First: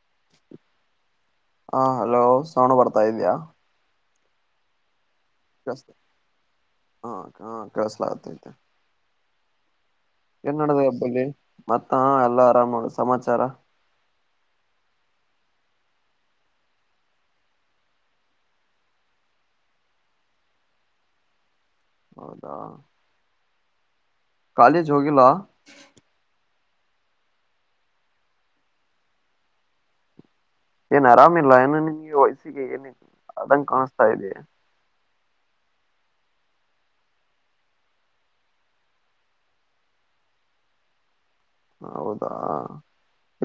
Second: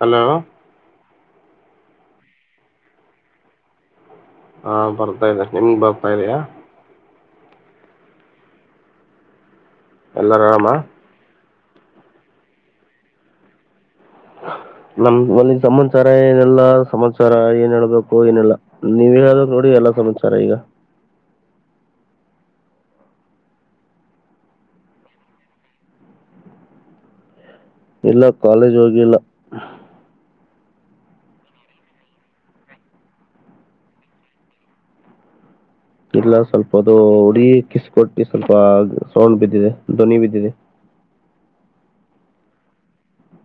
Hello ಹಾ hello ಸೋಣ ಬರ್ತಾ ಇದ್ಯಾಾ. ಹಾ ಬ. ನಿಮ್ ಬಾಪಾ ಇದೆಯಾ. ಹಾ ಹಾ ಕಸಲತತೆ [inaudible] ಎಲ್ಲಾರು ಆರಾಮ ನ್ಡದ ಅಪ್ಪಲ್ಲಿ ಮತ್ತ ಎಲ್ಲ ಆರಾಮ್ ಮಾಡ ಸಮಾಚಾರ ನಮ ಒಲ್ಲಿಗ್ ಸಮಾಚಾರ ಏನೆಲ್ಲಾ ಸಮಾಚಾರ ಏನ್ ಹೇಳ್ಬೇಕು ಏನೆಲ್ಲಾ ನೀವ್ ಹೇಳ ನೋಡಿ ಎಲ್ಲಾ ಸಮಾಚಾರ ಈಗ. ಹೌದಾ ಕಾಲೇಜ್ ಹೋಗಿಲ್ಲಾ ಇಲ್ಲ ಕಾಲೇಜ್ ಹೋಗಿಲ್ಲ ಏನ್ ಆರಾಮಿಲ್ಲ ಏನು ನಿಮ್ಗೆ ವಯಸ್ಸಿಗೆ ಏನ ಅಂಗ ಕಾಣಸ್ತಾ ಇದೆ ಇಲ್ಲ ಸ್ವಲ್ಪ ಅದು ಉಡಿ ಕಿಸ್ ಕೊೊಟ್ಟಿ ಸ್ವಲ್ಪ ಸೌಂಡ್ ಬಿದ್ದಿದೆ ಧ್ವನಿ ಬಿದ್ದಿದೆ ಹೌದಾ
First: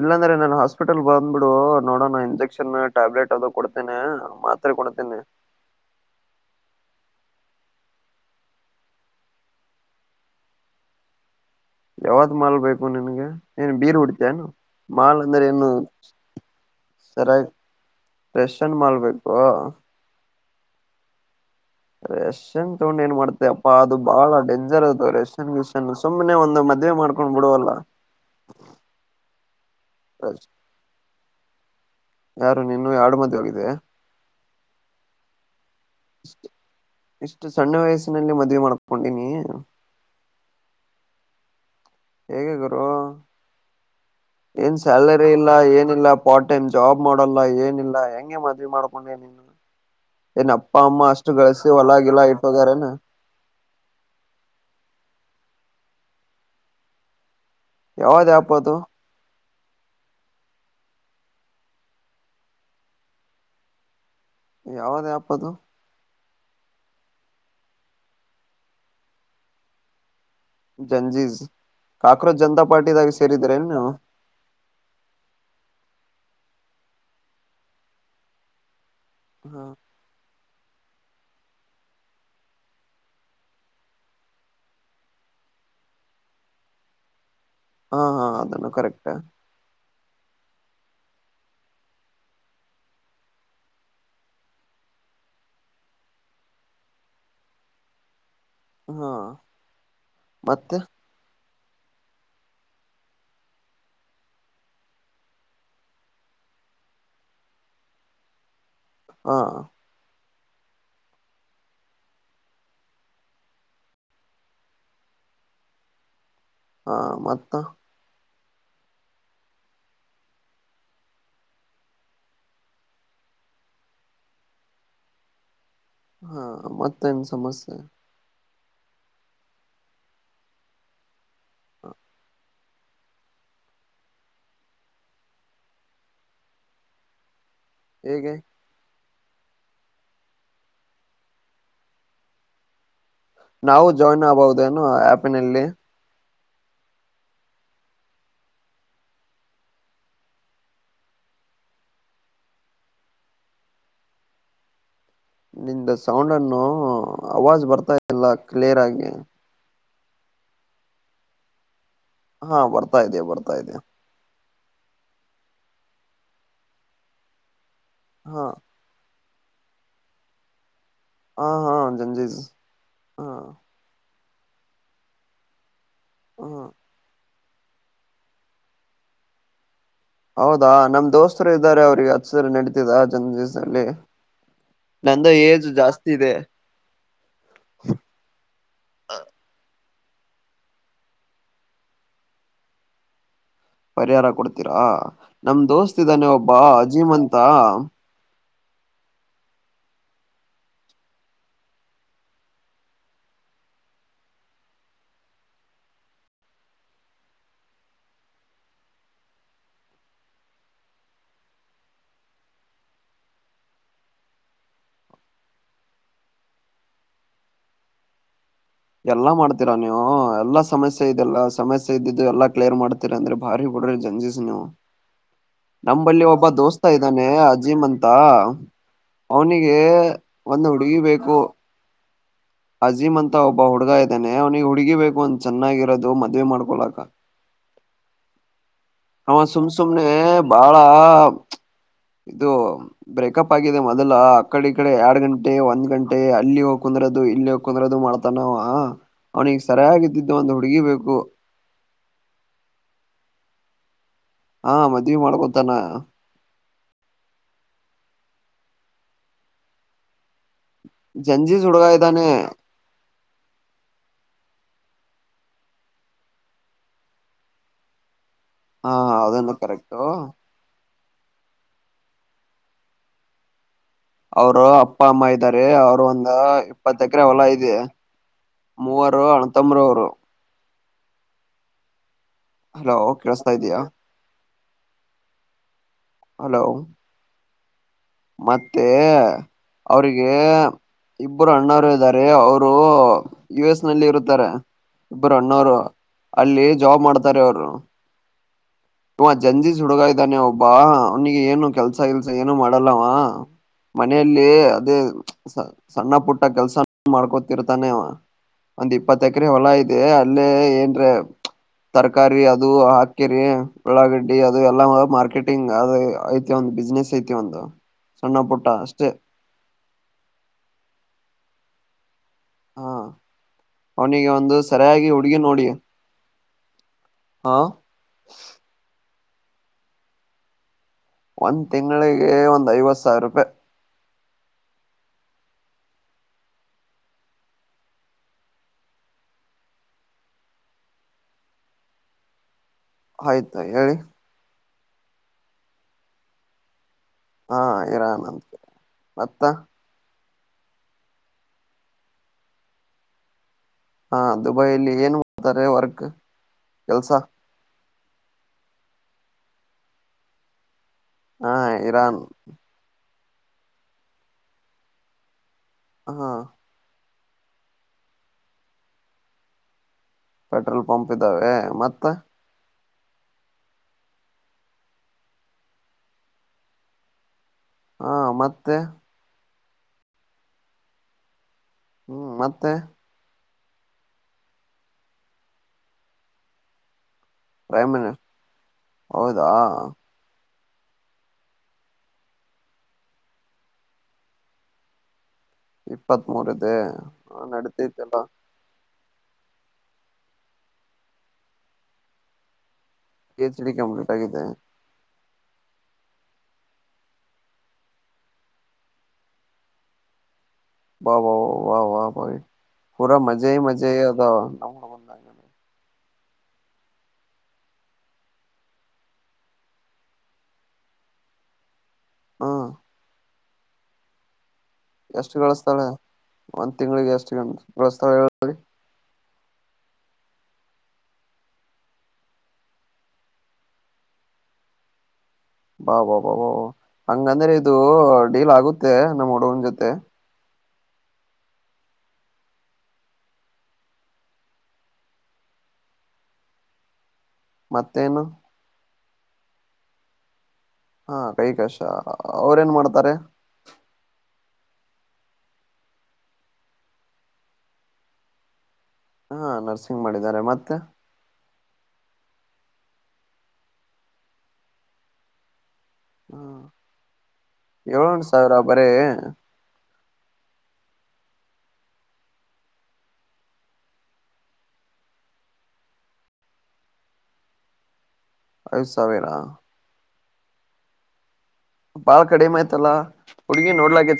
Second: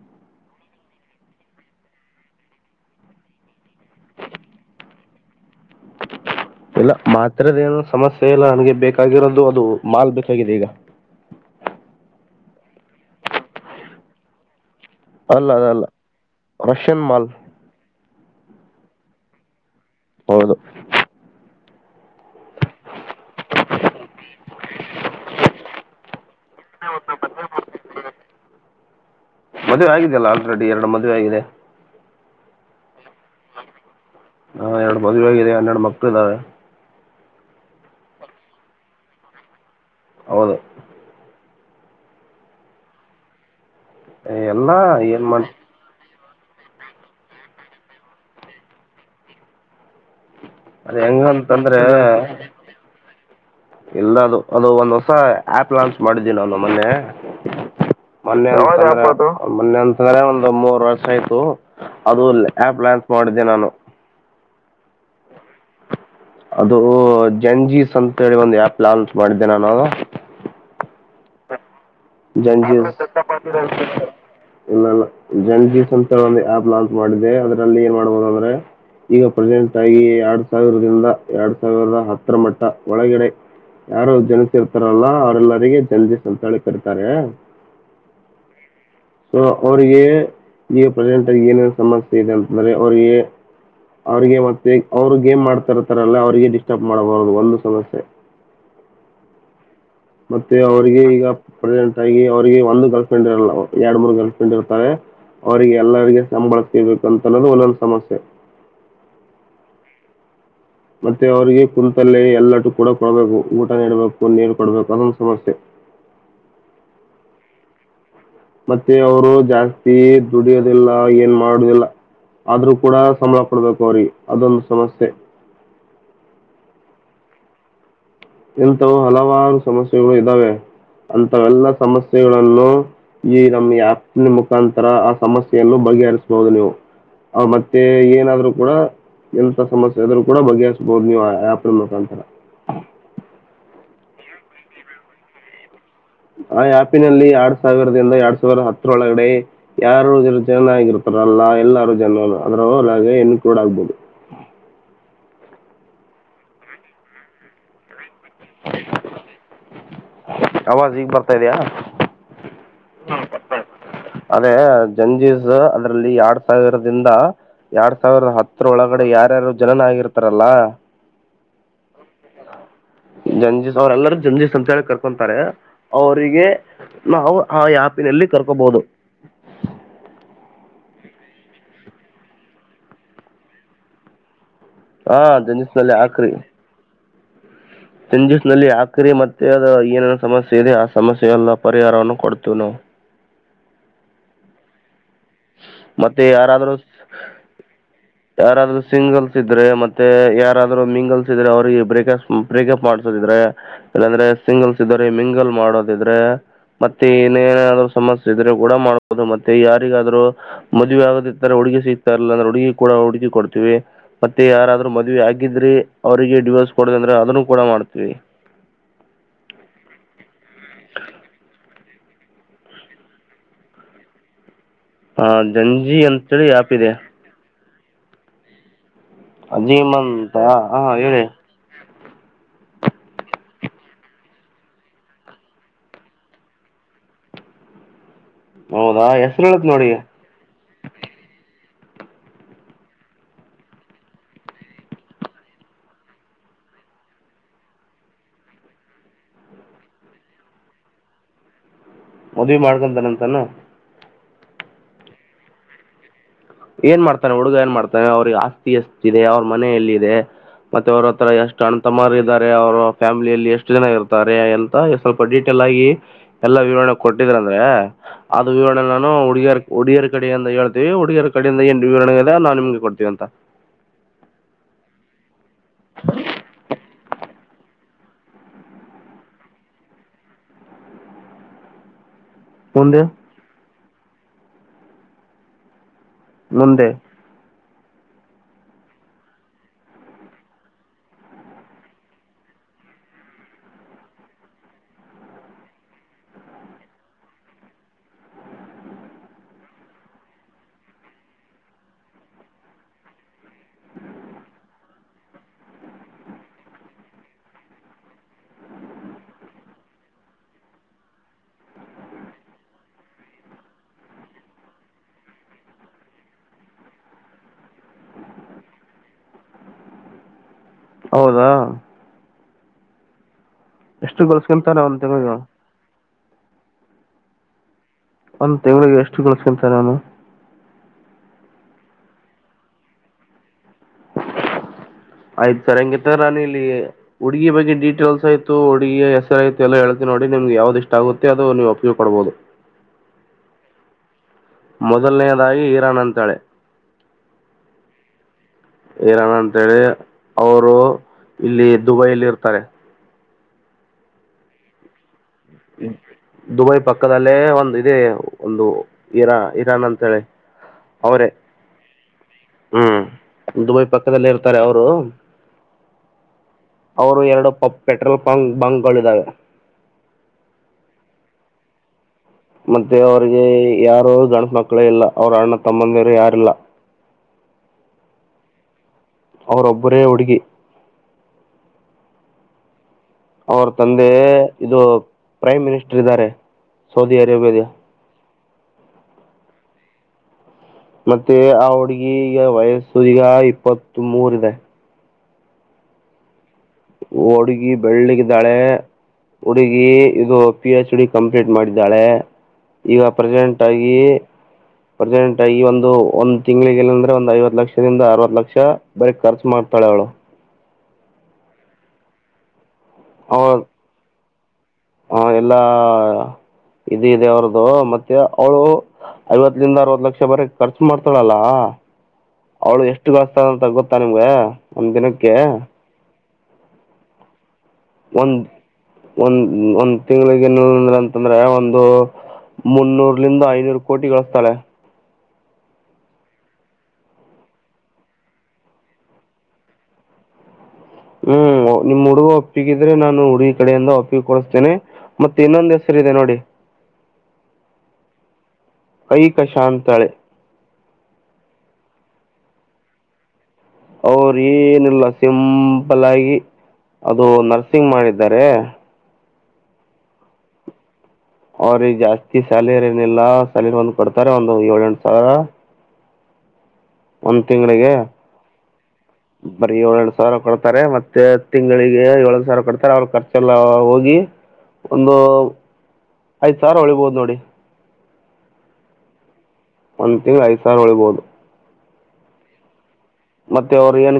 ಇಲ್ಲಾಂದ್ರೆ ನನ್ ಹಾಸ್ಪಿಟಲ್ ಬಂದ್ಬಿಡು ನೋಡೋಣ ಇಂಜೆಕ್ಷನ್ ಟ್ಯಾಬ್ಲೆಟ್ ಅ ಕೊಡ್ತೇನೆ ಮಾತ್ರ ಕೊಡ್ತೇನೆ ಇಲ್ಲ ಮಾತ್ರದೇನು ಸಮಸ್ಯೆ ಇಲ್ಲ ನನಗೆ ಬೇಕಾಗಿರೋದು ಅದು ಮಾಲ್ ಬೇಕಾಗಿದೆ ಈಗ ಯಾವ್ದ್ ಮಾಲ್ ಬೇಕು ನಿನ್ಗ ಏನ್ ಬೀರ್ ಹೊಡೀತಿಯ ಹೇನು ಅಲ್ಲ ಅದ ಅಲ್ಲ ರಷ್ಯನ್ ಮಾಲ್. ರೆಸ್ನ್ ಮಾಲ್ಬೇಕು ಹೌದು. ರೆಷ್ಯನ್ ತಗೊಂಡು ಏನ್ ಮಾಡ್ತ ಅಪ್ಪಾ ಅದು ಬಹಳ ಡೇಂಜರ್ ಅದು ರೆಷನ್ ಗಷನ್ ಮದುವೆ ಆಗಿದಲ್ಲ ಆಲ್ರೆಡಿ ಎರಡು ಮದುವೆ ಆಗಿದೆ ಯಾರು ನಿನ್ನ ಎರಡು ಮದೆ ಹೋಗಿದೆ ಹಾ ಎರಡು ಮದುವ ಆಗ ಹನ್ನರಡು ಮ. ಹಲ್ಲೆ. [inaudible] ಇಷ್ಟು ಸಣ್ಣ ವಯಸ್ಸಿನಲ್ಲಿ ಮದ್ವೆ ಮಾಡ್ಕೊಂಡಿನಿ. ಹೌದು. ಹೇಗೆ ಗುರು ಏನ್ ಎಲ್ಲಾ ಸ್ಯಾಲರಿ ಇಲ್ಲ ಮಾಡ್ ಏನಿಲ್ಲ. ಪಾರ್ಟ್ ಟೈಮ್ ಜಾಬ್ ಮಾಡಲ್ಲ ಏನಿಲ್ಲ ಹೆಂಗೆ ಮದ್ವಿ ಮಾಡ್ಕೊಂಡು ಏನಿಲ್ಲ. ಅದ ಹೆಂಗಂತಂದ್ರೆ ಇಟ್ಟೋಗ್ಯಾರೇನ ಎಲ್ಲದು ಅದು ಒಂದ್ ಹೊಸ ಆ್ಯಪ್ ಲಾಂಚ್ ಮಾಡಿದ್ದೀ ನು ಮೊನ್ನೆ [inaudible] ಯಾವ್ದ್ ಆ್ಯಪ್ ಅದು ಮೊನ್ನೆ ಅಂತ್ರೆ ಒಂದ ಮೂರ್ ವರ್ಷ ಆಯ್ತು ಅದು ಆಪ್ ಲಯಾಂಚ್ ಮಾಡಿದ್ದೆ ನಾನು. ಯಾವದೇ ಯಾಪ್ಪದು ಅದು ಜಂಜೀಸ್ ಅಂತೇಳಿ ಒಂದು ಆ್ಯಪ್ ಲಾಂಚ್ ಮಾಡಿದ್ದೆನೆ ನಾನು ಜಂಜೀಸ್ ಕಾಕ್ರೋಚ್ ಜನತಾ ಜಂಜ ಪಾರ್ಟಿದಾಗ ಸೇರಿದ್ರೇನ್ ನೀವು ಜಂಜ ಸಂ. ಒ ಆಪ್ ಲಾಂಚ್ ಮಾಡಿದ್ದೆ ಅದರಲ್ಲಿ ಏನ್ ಮಾಡ್ಬಹುದು ಅಂದ್ರೆ ಈಗ ಹಾ ಪ್ರೆಸೆಂಟ್ ಆಗಿ ಎರಡ್ ಸಾವಿರ [inaudible] ದ ಎರಡ್ ಸಾವಿರದ ಹತ್ತರ ಮಟ್ಟ ಒಳಗಡೆ ಯಾರು ಜನಿಸಿ ಇರ್ತಾರಲ್ಲ ಅವರೆಲ್ಲರಿಗೆ ಜನಜ ಸಂತಳಿ ರ್ತಾರ ಹಾ ಹಾ ಅದನ್ನು ಕರೆಕ್ಟ್. ಅವರಿಗೆ ಈಗ ಪ್ರೆಸೆಂಟಾಗಿ ಏನೇನು ಸಮಸ್ಯೆ ಇದೆ ಅಂತಂದರೆ ಅವರಿಗೆ ಅವ್ರಿಗೆ ಮತ್ತೆ ಅವರು ಗೇಮ್ ಮಾಡ್ತ ಇರ್ತಾರಲ್ಲ ಅವ್ರರಿಗೆ ಡಿಸ್ಟರ್ಬ್ ಮಾಡಬಾರದು ಒಂದು ಸಮಸ್ಯೆ. ಹಾ ಮತ್ತೆ ಅವ್ರಿಗೆ ಈಗ. ಪ್ರೆಸೆಂಟ್ ಆಗಿ ಅವರಿಗೆ ಒಂದು ಗರ್ಲ್ ಫ್ರೆಂಡ್ ಇರಲ್ಲ ಎರಡ್ ಮೂರು ಗರ್ಲ್ ಫ್ರೆಂಡ್ ಇರ್ತಾರೆ ಅವರಿಗೆ ಎಲ್ಲರಿಗೆ ಸಂಬಳ ತೆಗಿಬೇಕ ಅಂತ ಅನ್ನೋದು ಒಂದ ಸಮಸ್ಯೆ. ಹಾ ಮತ್ತೆ ಅವರಿಗೆ ಕುೂಂತಲ್ಲೇ ಎಲ್ಲಟು ಕೂಡ ಕೊಡಬೇಕು ಊಟ ನೀಡಬೇಕು ನೀರು ಕೊಡಬೇಕು ಅದೊಂದು ಸಮಸ್ಯೆ. ಹಾ ಮತ್ತ ಮತ್ತೆ ಅವರು ಜಾಸ್ತಿ ದುಡಿಯೋದಿಲ್ಲ ಏನ್ ಮಾಡುದಿಲ್ಲ ಆದ್ರೂ ಕೂಡ ಸಂಬಳ ಕೊಡ್ಬೇಕು ಅವ್ರಿಗೆ ಅದೊಂದು ಸಮಸ್ಯೆ. ಹಾ ಮತ್ತೆ ಏನ್ ಸಮಸ್ಯೆ. ಎಂಥವು ಹಲವಾರು ಸಮಸ್ಯೆಗಳು ಇದ್ದಾವೆ. ಆವೆಲ್ಲ ಸಮಸ್ಯೆಗಳನ್ನು. ಈ ನಮ್ಮ ಆ್ಯಪ್ ಮುಖಾಂತರ ಆ ಸಮಸ್ಯೆಯನ್ನು ಬಗೆಹರಿಸಬಹುದು ನೀವು. ಆ ಮತ್ತೆ ಹೇಗೆ ಏನಾದ್ರು ಕೂಡ. ಎಂತ ಸಮಸ್ಯೆ ಆದ್ರು ಕೂಡ ಬಗೆಹರಿಸಬಹುದು ನೀವು ಆಪ್ ಮುಖಾಂತರ. ನಾವು ಜಾಯಿನ್ ಆಗ್ಬಹುದೇನು ಆಪಿನಲ್ಲಿ. ಆ ಆ್ಯಪಿನಲ್ಲಿ ಎರಡ್ ಸಾವಿರದಿಂದ ಎರಡ್ ಸಾವಿರದ ಹತ್ತರೊಳಗಡೆ ಯಾರು ಜನ ಆಗಿರ್ತಾರ ಅಲ್ಲ ಎಲ್ಲಾರೂ ಜನ ಅದ್ರದಾಗ ಇನ್ಕ್ಲೂಡ್ ಆಗ್ಬೋದು. ನಿಮ ಸೌಂಡನ್ನು ಅವಾಜ್ ಬರ್ತಾ ಇಲ್ಲ ಕ್ಲಿಯರ್ ಆಗಿ ಅವಾಜ್ ಈಗ ಬರ್ತಾ ಇದ್ಯಾ. ಹಾ ಬರ್ತಾ ಇದೆ ಬರ್ತಾ ಇದೆ. ಅದೇ ಜಂಜೀವ್ಸ್ ಅದ್ರಲ್ಲಿ ಎರಡ್ ಸಾವಿರದಿಂದ. ಎರಡ್ ಸಾವಿರದ ಹಾ ಹತ್ತರ ಒಳಗಡೆ ಯಾರ. ಯಾರು ಜನನ ಆಗಿರ್ತಾರಲ್ಲ. ಹಾ ಹಾ [inaudible] ಜಂಜೀಸ್ ಅವ್ರ ಎಲ್ಲರ [unintelligible] ಅಂತ ಹೇಳಿ ಕರ್ಕೊಂತಾರೆ. ಅವರಿಗೆ ಹಾ ನಾವ್ ಹಾ ಆಪ್ನಲ್ಲಿ ಕರ್ಕೋಬಹುದು. ಹೌದಾ ನಮ್ ದೋಸ್ತರು ಇದ್ದಾರೆ ಅವ್ರಿಗೆ ಹಚ್ಚಲ್ಲಿ ನಡತಿದ ಜಂಜಸ್ದಲ್ಲಿ. ಹಾ ಜನಿಸಿನಲ್ಲ ಹಾಕ್ರಿ. ಜಂಜಸ್ ನಲ್ಲಿ ಆಕರೆ ಮತ್ತೆ ಅದ ಏನೇನ ಸಮಸ್ಯೆ ಇದೆ ಆ ಸಮಸ್ಯೆಲ್ಲ ಪರಿಹಾರವನ್ನು ಕೊಡ್ತೇವಿ ನಾವು. ಪರಿಹಾರ ಕೊಡ್ತೀರಾ. ನಮ ದೋಸ್ತ್ ಮತ್ತೆ ಇದಾನೆ ಒಬ್ಬ ಅ ಜೀಮಂತ. ಯಾರಾದ್ರರು ಸಿಂಗಲ್ಸ್ ಇದ್ರೆ ಮತ್ತೆ ಯಾರಾದ್ರರು ಮಿಂಗಲ್ಸ್ ಇದ್ರೆ ಅವ್ರಿಗೆ ಬ್ರಕ್ಪ್ ಬ್ರೇಕಪ್ ಮಾಡ್ಸೋದಿದ್ರೆ ಇಲ್ಲಾಂದ್ರೆ ಸಿಂಗಲ್ಸ್ ಇದ್ರೆ ಮಿಂಗಲ್ ಮಾಡೋದಿದ್ರೆ ಮತ್ತೆ ಇನ್ನೇಏನಾದ್ರು ಸಮಸ್ಯೆ ಇದ್ರೆ ಕೂಡ ಮಾಡದು ಮತ್ತೆ ಯಾರಿಗಾದ್ರು. ಮದ್ವಿ ಅಡೂರು ಇರ್ತಾರೆ ಹುಡುಗಿ ಸಿಗ್ತಾ ಇರ್ಲಿಲ್ಲ ಅಂದ್ರೆ ಹುಡುಗಿ ಕೂಡ ಹುಡುಗಿ ಕೊಡ್ತೀವಿ ಮತ್ತೆ ಯಾರಾದ್ರರು ಮದ್ವಿ ಆಗಿದ್ರೆ ಅವರಿಗೆ ಡಿವೋರ್ಸ್ ಕೊಡದ ಅಂದ್ರೆ ಅದನ್ನು ಕೂಡ ಮಾಡ್ತೀವಿ. ಎಲ್ಲಾ ಮಾಡ್ತೀರಾ ನೀವು ಎಲ್ಲಾ ಸಮಸ್ಯೆ ಇದೆಲ್ಲಾ ಸಮಸ್ಯೆ ಇದ್ದಿದ್ದು ಎಲ್ಲಾ ಕ್ಲಿಯರ್ ಮಾಡ್ತೀರಾ ಅಂದ್ರೆ ಭಾರಿ ಬಿಡ್ರಿ ಜಂಜೀಸ್ ನೀವು. ಹಾ ಜಂಜಿ ಅಂತೇಳಿ ಯಾಪಿದೆ. ಜೀಮಂತ ಜೀಮಂತ ಹ ಹಾ ಹೇಳಿ ಬೇಕು ಅಜೀಮ್ ಅಂತ ಒಬ್ಬ ಹುಡ್ಗ ಇದ್ದಾನೆ ಅವ್ನಿಗೆ ಹುಡ್ಗಿ ಬೇಕು ಒಂದ ಚೆನ್ನಾಗಿರೋದು ಮದ್ವೆ ಮಾಡ್ಕೊಳಕ್ಕ. ಹೌದಾ ಅವ ಹೆಸರು ಹೇಳತ್ ನೋಡಿ ಸುಮ್ನಸುಮ್ನೆ ಬಾಳ. ಇದು ಬ್ರೇಕಪ್ ಆಗಿದೆ ಮೊದಲ ಆ ಕಡೆ ಈ ಕಡೆ ಎರಡ್ ಗಂಟೆ ಒಂದ್ ಗಂಟೆ ಅಲ್ಲಿ ಹೋಗ ಕುಂದ್ರದು ಇಲ್ಲಿ ಹೋಗ ಕುಂದ್ರದು ಮಾಡ್ತಾನ ಅವ್ನಿಿಗೆ ಸರಿಯಾಗಿದ್ದಿದ್ದು ಒಂದು ಹುಡುಗಿ ಬೇಕು. ಮದಿವಿ ಮಾಡ್ಕಂತನಂತಾನ. ಹಾ ಮದ್ವಿೆ ಮಾಡಕೊತಾನ ಏನ್ ಮಾಡ್ತಾನೆ ಹುಡುಗ ಏನ್ ಮಾಡ್ತಾನೆ ಅವ್ರಿಗೆ ಆಸ್ತಿ ಅಷ್ಟ ಇಿದೆ ಅವ್ರ ಮನೆ ಎಲ್ ಇದೆ. ಮತ್ತೆ ಅವ್ರತ್ರರ ಎಷ್ಟು ಜಂಜೀಸ್ ಅಣಂತ ಹುಡುಗ ಮಾರ ಇದ್ದಾನೆ ಇದಾರೆ ಅವರು ಫ್ಯಾಮಿಲಿಯಲ್ಲಿ ಎಷ್ಟು ಜನ ಇರ್ತಾರೆ ಎಂತ ಸ್ವಲ್ಪ ಡೀಟೇಲ್ ಆಗಿ ಎಲ್ಲಾ ವಿವರಣೆ ಕೊಟ್ಟಿದ್ರ ಅಂದ್ರೆ. ಅದು ವಿರಣೆ ಹಾ ನಾನು ಅದನ್ನು ಉಡಿಯಾರ್ ಕರೆಕ್ಟು ಉುಡುಿಯರ್ ಕಡೆ ಇಂದ ಹೇಳ್ತೀವಿ. [unintelligible] ಕಡಿಂದ ಎಂು ವಿವರಣೆ ಇದೆ ನಾವು ನಿಮ್ಗೆ ಕೊಡ್ತೀವ ಅಂತ ಅವರು ಅಪ್ಪ ಅಮ್ಮ ಇದ್ದಾರೆ ಅವರು ಒಂದ ಇಪ್ಪತ್ತ ಎಕರೆ ಹೊಲ ಐತ್ ಇದೆ ಮೂವರು ಅಣ ತಮ್ರ ಅವರು ಹಲೋ ಮುಂದೆ ಕೇಳಸ್ತಾ ಇದಯಾ ಹಲೋ ಮುಂದೆ ಮತ್ತೆ ಅವ್ರಿಗೆ ಇಬ್ಬರು ಅಣ್ಣರು ಇದ್ದಾರೆ ಅವರು ಯು ಎಸ್ ನಲ್ಲಿ ಇರುತ್ತಾರೆ ಇಬ್ಬರು ಅಣ್ಣೋರು ಅಲ್ಲಿ ಜಾಬ್ ಮಾಡ್ತಾರೆ ಅವರು ಇವ ಜಂಜೀಸ್ ಹುಡುಗ ಇದ್ದಾನೆ ಒಬ್ಬ ಅವನಿಗೆ ಏನು ಕೆಲ್ಸ ಇಲ್ಸ ಏನು ಮಾಡಲ್ಲವ ಮನೆಯಲ್ಲಿ ಅದೇ ಸಣ್ಣ ಪುಟ್ಟ ಕೆಲ್ಸ ಮಾಡ್ಕೊತಿರ್ತಾನೆವ ಒಂದ್ ಇಪ್ಪತ್ ಎಕರೆ ಹೊಲ ಇದೆ ಅಲ್ಲೇ ಏನ್ರ ತರಕಾರಿ ಅದು ಹಾಕಿರಿ ಉಳ್ಳಾಗಡ್ಡಿ ಅದು ಎಲ್ಲ ಮಾರ್ಕೆಟಿಂಗ್ ಅದು ಐತಿ ಒಂದು ಬಿಸ್ನೆಸ್ ಐತಿ ಒಂದು ಸಣ್ಣ ಪುಟ್ಟ ಅಷ್ಟೇ ಹೌದಾ ಹಾ ಎಷ್ಟು ಅವನಿಗೆ ಒಂದು ಗಳಿಸ್ಕೊಂತಾನೆ ಒಂದ್ ಸರಿಯಾಗಿ ತಿಂಗಳಿಗೆ ಹುಡುಗಿ ನೋಡಿ ಹಾ ಒಂದು ತಿಂಗಳಿಗೆ ಎಷ್ [unintelligible] ಒಂದ್ ತಿಂಗಳಿಗೆ ಒಂದ್ ಐವತ್ತು ಸಾವಿರ ರೂಪಾಯಿ ಆಯ್ತು ಸರ್ ಹೆಂಗಿತ್ತ ನಾನ ಇಲ್ಲಿ ಹುಡ್ಗಿ ಬಗ್ಗೆ ಡೀಟೇಲ್ಸ್ ಆಯ್ತು ಹುಡುಗಿಯ ಹೆಸರ ಆಯ್ತು ಎಲ್ಲ ಹೇಳ್ತಿಿ ನೋಡಿ ನಿಮ್ಗೆ ಯಾವ್ದ್ ಇಷ್ಟ ಆಗುತ್ತೆ ಅದು ನೀವು ಒಪ್ಪಿಗೆ ಕೊಡ್ಬೋದು ಆಯ್ತು ಹೇಳಿ ಮೊದಲನೆಯದಾಗಿ ಇರಾನ್ ಅಂತಾಳೆ ಹಾ ಇರಾನ್ ಅಂತ ಇರಾನ ಮತ್ತ ಅಂತೇಳಿ ಅವರು ಇಲ್ಲಿ ದುಬೈಲ್ಲಿ ಇರ್ತಾರೆ ಹಾ ದುಬೈಲ್ಲಿ ಏನ್ ಮಾಡ್ತಾರೆ ವರ್ಕ್ ದುಬೈ ಕೆಲ್ಸ ಪಕ್ಕದಲ್ಲೇ ಒಂದು ಇದೆ ಒಂದು ಇರಾ ಇರಾನ್ ಅಂತ ಹೇಳಿ ಹಾ ಇರಾನ್ ದುಬೈ ಪಕ್ಕದಲ್ಲೇ ಇರ್ತಾರೆ ಅವರು ಹಾ ಅವರು ಎರಡು ಪ ಪೆಟ್ರೋಲ್ ಪಂಕ್ ಬಂಕ್ಗಳಿದ್ದಾವೆ ಪೆಟ್ರೋಲ್ ಪಂಪ್ ಇದ್ದಾವೆ ಮತ್ತ ಮತ್ತೆ ಅವಿಗೆ ಯಾರು ಗಣ್ ಮಕ್ಕಳೇ ಇಲ್ಲ ಅವ್ರ ಅಣ್ಣ ತಮ್ಮಂದಿರು ಯಾರಿಲ್ಲ ಹಾ ಮತ್ತೆ ಅವರೊಬ್ಬರೇ ಹುಡುಗಿ. ಹ್ಮ್ ಮತ್ತೆ. ಅವ್ರ ತಂದೆ ಇದು ಪ್ರೈಮ್ ಮಿನಿಸ್ಟರ್ ಇದ್ದಾರೆ. ಸೌದಿ ಅರೇಬ್ಯದ. ಪ್ರೈಮ್ ಮಿನಿಸ್ಟರ್ ಹೌದಾ. ಮತ್ತೆ ಆ ಹುಡ್ಗಿ ಈಗ ವಯಸ್ಸು ಈಗ ಇಪ್ಪತ್ ಮೂರ್ ಇದೆ. ಇಪ್ಪತ್ತ್ ಮೂರನೆಯದು. ಓಡುಗಿ ಬೆಳ್ಳಗಿದಾಳೆ. ಹುಡುಗಿ ಇದು ಪಿ ಹೆಚ್ ಡಿ ಕಂಪ್ಲೀಟ್ ಮಾಡಿದ್ದಾಳೆ. ಈಗ ಪಿಎಚ್ ಪ್ರೆಸಡೆಂಟ್ ಡಿ ಆಗಿ ಕಂಪ್ಲೀಟ್ ಆಗಿದೆ ಪ್ರೆಸೆಂಟ್. ಈ ಒಂದು ಒಂದ್ ತಿಂಗಗಳಿಗೆ ಇಲ್ಲಂದ್ರೆ ಒಂದು ಐವತ್ ಲಕ್ಷದಿಂದ ಅರವತ್ ಲಕ್ಷ ಬರಿ ಖರ್ಚು ಮಾಡ್ತಾಳೆ ಅವಳು. ವಾ ವಾ ವಾ ವಾಹ್ ವಾ ಭ. ಪೂರಾ ಮಜೆ ಹ ಮಜೆ ಅದಾವ. ನಮ್ ಹಾ ಹುಡುಗಂದಾಗ. ಎಲ್ಲಾ. ಇದ ಇದೆ ಅವ್ರ್ದು ಮತ್ತೆ ಅವಳು ಐವತ್ತಲಂದ ಅರವತ್ ಲಕ್ಷ ಬರ ಖರ್ಚು ಮಾಡ್ತಾಳಲ್ಲ. ಹ್ಮ್ ಅವಳು ಎಷ್ಟು. ಅಂತಾ ಗೊತ್ತಾ ನಿಮ್ಗ. ಒಂದ್ ದಿನಕ್ಕೆ. ಎಷ್ಟು ಗಳಿಸ್ತಾಳೆ ಒಂದ್ ತಿಂಗಳಿಗೆ ಎಷ್ಟು. [inaudible] ಪ್ರಸ್ತಲ್ಲಿ ಹೇಳ್ತನಿ. ಒಂದ ಒಂದ್ ತಿಂಗಳಿಗೆ ಏನಂದ್ರ ಅಂತಂದ್ರೆ ಒಂದು ಮುನ್ನೂರ್ಲಂದ ಐನೂರು ಕೋಟಿ ಗಳಿಸ್ತಾಳೆ. ಬಾ ಬಾ ಬ ಬ್ ಹಂಗಂದ್ರೆ ಇದು ಡೀಲ್ ಆಗುತ್ತೆ ನಮ್ಮ್ ಹುಡುಗನ ಜೊತೆ. ಹ್ಮ್ ನಿಮ್ ಹುಡುಗ ಒಪ್ಪಿಗಿದ್ರೆ ನಾನು ಹುಡುಗಿ ಕಡೆಯಿಂದ ಒಪ್ಪಿಗೆ ಕೊಡಿಸತೇನೆ ಮತ್ತ ಇನ್ನೊಂದ್ ಹೆಸರ ಇದೆ ನೋಡಿ. ಮತ್ತೇನು. ಐಕ ಶಾಂತಳೆ. ಹಾ ಕೈ ಕಶ ಅವ್ರೇನ್ ಮಾಡ್ತಾರೆ. ಅವರು ಏನಿಲ್ಲ ಸಿಂಪಲ್ ಆಗಿ ಅದು ನರ್ಸಿಂಗ್ ಮಾಡಿದ್ದಾರೆ. ಹಾ ನರ್ಸಿಂಗ್ ಮಾಡಿದ್ದಾರೆ ಮತ್ತೆ. ಅವ್ರಿಗೆ ಜಾಸ್ತಿ ಸ್ಯಾಲರಿ ಏನಿಲ್ಲ ಸ್ಯಾಲರಿ ಒಂದು ಕೊಡ್ತಾರೆ ಒಂದು ಏಳ ಎಂಟು ಸಾವಿರ. ಹ್ಮ. ಒಂದ್ ತಿಂಗಳಿಗೆ ಬರಿ ಯೊಳ್. ಸಾವಿರ ಕೊಡ್ತಾರೆ ಮತ್ತೆ ತಿಂಗಳಿಗೆ ಏಳು ಸಾವಿರ ಕೊಡ್ತಾರೆ ಅವ್ರ ಖರ್ಚೆಲ್ಲ ಹೋಗಿ ಒಂದು ಐದು ಸಾವಿರ ಉಳಿಬೋದು ನೋಡಿ. ಐದು ಸಾವಿರಾ. ಒಂದು ತಿಂಗಳಿಗೆ ಐದು ಸಾರು ಉಳಬೋದು. ಬಾಳ ಕಡೆಮ ಆಯ್ತಲ್ಲಾ. ಮತ್ತೆ ಅವರು ಏನ್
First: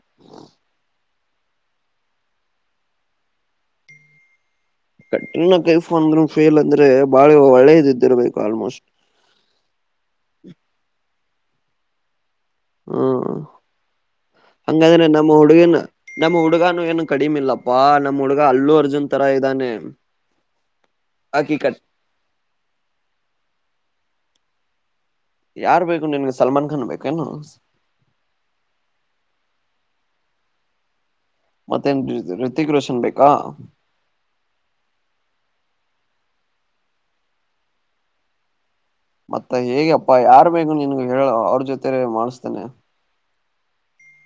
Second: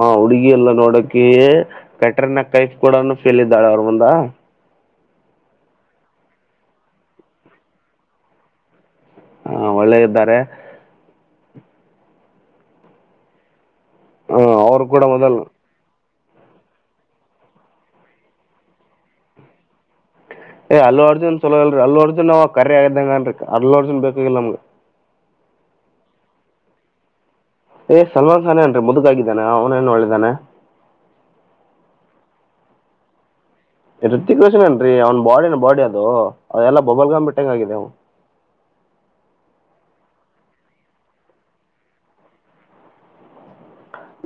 ಹ ಹುಡುಗಿ ಎಲ್ಲ ನೋಡಕ್ಕೆ. ಕಟರಿನ ಕೈಫ್ ಕೂಡ ಫೇಲ್ ಇದ್ದಾಳೆ ಅವ್ಳ ಮುಂದ. ಕತ್ರಿನಾ ಕೈಫೋನ್ ಫೇಲ್ ಅಂದ್ರೆ ಬಾಳ ಒಳ್ಳೇದ ಇದ್ದಿರಬೇಕು ಅವ್ಳು ಮೋಸ್ಟ್ಲಿ. ಹಾ ಒಳ್ಳೆ ಇದ್ದಾರೆ. ಹ್ಮ ಹ ಅವ್ರು ಕೂಡ ಹಂಗಾದ್ರೆ ನಮ್ಮ ಮೊದಲು ಹುಡುಗನ. ನಮ್ಮ ಹುಡುಗಾನು ಏನು ಕಡಿಮ ಇಲ್ಲಪ್ಪಾ ನಮ್ಮ್ ಹುಡ್ಗ ಅಲ್ಲು ಅರ್ಜುನ್ ತರ ಇದ್ದಾನೆ. ಏ ಅರ್ಜುನ್ ಆಕಿ ಕಟ್ ಚಲೋಲ್ರಿ ಅರ್ಜುನ್ ಅವ ಕರ್ಯದ್ದಂಗನ್ರಿ ಅಲ್ಲು ಅರ್ಜುನ್ ಬೇಕಾ ಗಿಲ್ಲ ನಮಗ. ಯಾರ್ ಬೇಕು ನಿನ್ಗೆ ಸಲ್ಮಾನ್ ಖಾನ್ ಬೇಕೇನು. ಏ ಸಲ್ಮಾನ್ ಖಾನ್ ಏನ್ರರಿ ಮುದುಕಾಗಿದ್ದಾನ ಅವನೇನು ಒಳ್ಳಿದಾನೆ. ಮತ್ತೇನ್ ಋತಕ್ ರೋಷನ್ ಬೇಕಾ. ವೃತಿಕ್ ರೋಷನ ಏನ್ರೀ ಅವ್ನ ಬಾಡಿನ್ ಬಾಡಿ ಅದು ಅದೆಲ್ಲಾ ಬೊಬಲ್ ಗಮ್ ಇಟ್ಟಂಗ ಆಗಿದೆ ಅವ. ಮತ್ತ ಹೇಗೆಪ್ಪಾ ಯಾರ ಬೇಗು ನಿನ್ಗ ಹೇಳ ಅವ್ರ ಜೊತೆ ಮಾಡಸ್ತೇನೆ.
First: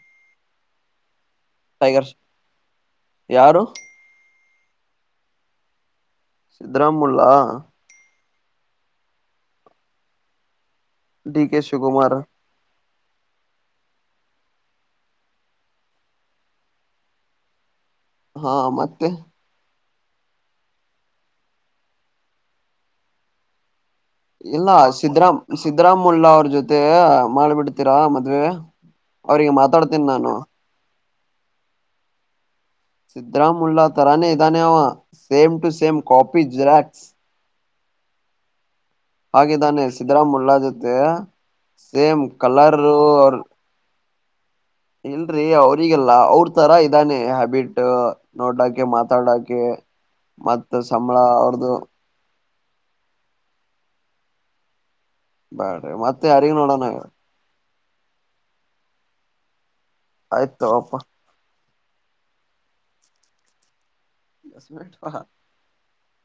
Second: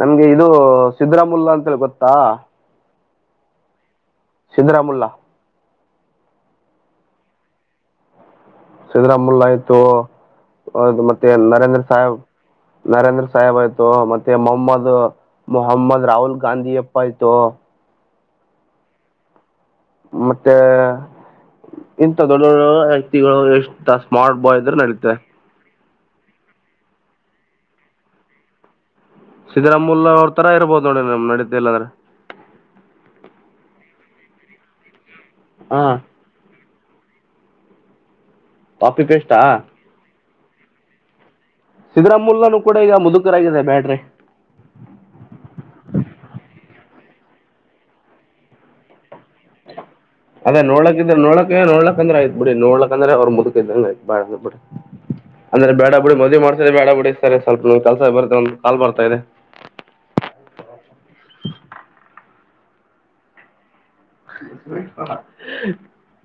ನಮ್ಗೆ ಇದು ಸಿದ್ದರಾಮ್ ಮ್ಮುಲ್ಲ ಅಂತೇಳಿ ಟೈಗರ್ ಗೊತ್ತಾ. ಯಾರು. ಸಿಂಧ್ರಮುಲ್ಲ ಸಿದ್ರಾಮುಲ್ಲಾ. ಸಿದ್ದರಾಮುಲ್ಲ ಆಯ್ತು. ಹೌದು ಮತ್ತೆ ಡಿ ಕೆ ನರೇಂದ್ರ ಸಾಹೇಬ್. ಶಿವಕುಮಾರ್ ನರೇಂದ್ರ ಸಾಹೇಬ್ ಆಯ್ತು ಮತ್ತೆ ಮೊಹಮ್ಮದ್ ಮೊಹಮ್ಮದ್ ರಾಹುಲ್ ಗಾಂಧಿ ಅಪ್ಪ ಆಯ್ತು. ಹಾ ಮತ್ತೆ. ಮತ್ತೆ ಇಂತ ದೊಡ್ಡ ದೊಡ್ಡ ವ್ಯಕ್ತಿಗಳು ಎಷ್ಟು. ತ ಸ್ಮಾರ್ಟ್ ಬಾಯ್ ಇಲ್ಲ ಇದ್ರ ನಡೀತೆ. ಸಿದ್ದರಾಮ್ ಸಿದ್ದರಾಮುಲ್ಲಾ ಅವ್ರ ಜೊತೆ ಮಾಡ ಬಿಡ್ತೀರಾ ಮದ್ವೆ. ಅವ್ರಿಗೆ ಮಾತಾಡ್ತೀನಿ ಸಿದ್ದರಾಮುಲ್ ಅವ್ರ ನಾನು ತರ ಇರ್ಬೋದು ನೋಡಿ. ನ್ ನಡೀತ ಇಲ್ಲದ್ರ. ದ್ದಾನೆ ಅವ. ಸೇಮ್ ಟು ಹಾಂ same copy xerox coffee ಪೆಸ್ಟಾ. ರ ಮುಲ್ಲಾಜೋತೆ. ಸಿದ್ದರಾಮುಲ್ಗಾನೂ ಕೂಡ ಈಗ ಮುದುಕರ ಆಗಿದೆ ಬ್ಯಾಡ್ರಿ. ಇಲ್ರಿ ಅವ್ರಿಗೆಲ್ಲ ಅವ್ರ ತರ ಇದಾನೆ ಹ್ಯಾಬಿಟ್ ನೋಡಕೆ ಮಾತಾಡಕೆ. ಅದೇ ಮತ್ ನೋಡಕಿದ್ರ ಸಂಬಳ ನೋಡಕೆ ಅವ್ರದು ನೋಡ್ಲಕ್ಕಂದ್ರ ಆಯ್ತು. ಬಿಡಿ ನೋಡ್ಲಕ್ಂದ್ರ ಅವ್ರ ಮುದುಕ ಇದ್ದಂಗ ಐತ ಬಾಳಂದ್ರ ಬಿಡಿ. ಅಂದ್ರೆ ಬೇಡ ಬ್ಯಾಡ್ರಿ ಬೀಡಿ ಮತ್ತೆ ಮದುವೆ ಯಾರಿಗ್ ಮಾಡಸದೆ ನೋಡೋಣ ಬ್ಯಾಡ ಬಿಡಿಸರ ಸ್ವಲ್ಪ. ಕೆಲ್ಸ ಬರ್ತ ಒನ್ ಕಾಲ್ ಬರ್ತಾ ಇದೆ. ಆಯ್ತು ತೋಪ. ಹ್ಮ್ಮ್. [unintelligible]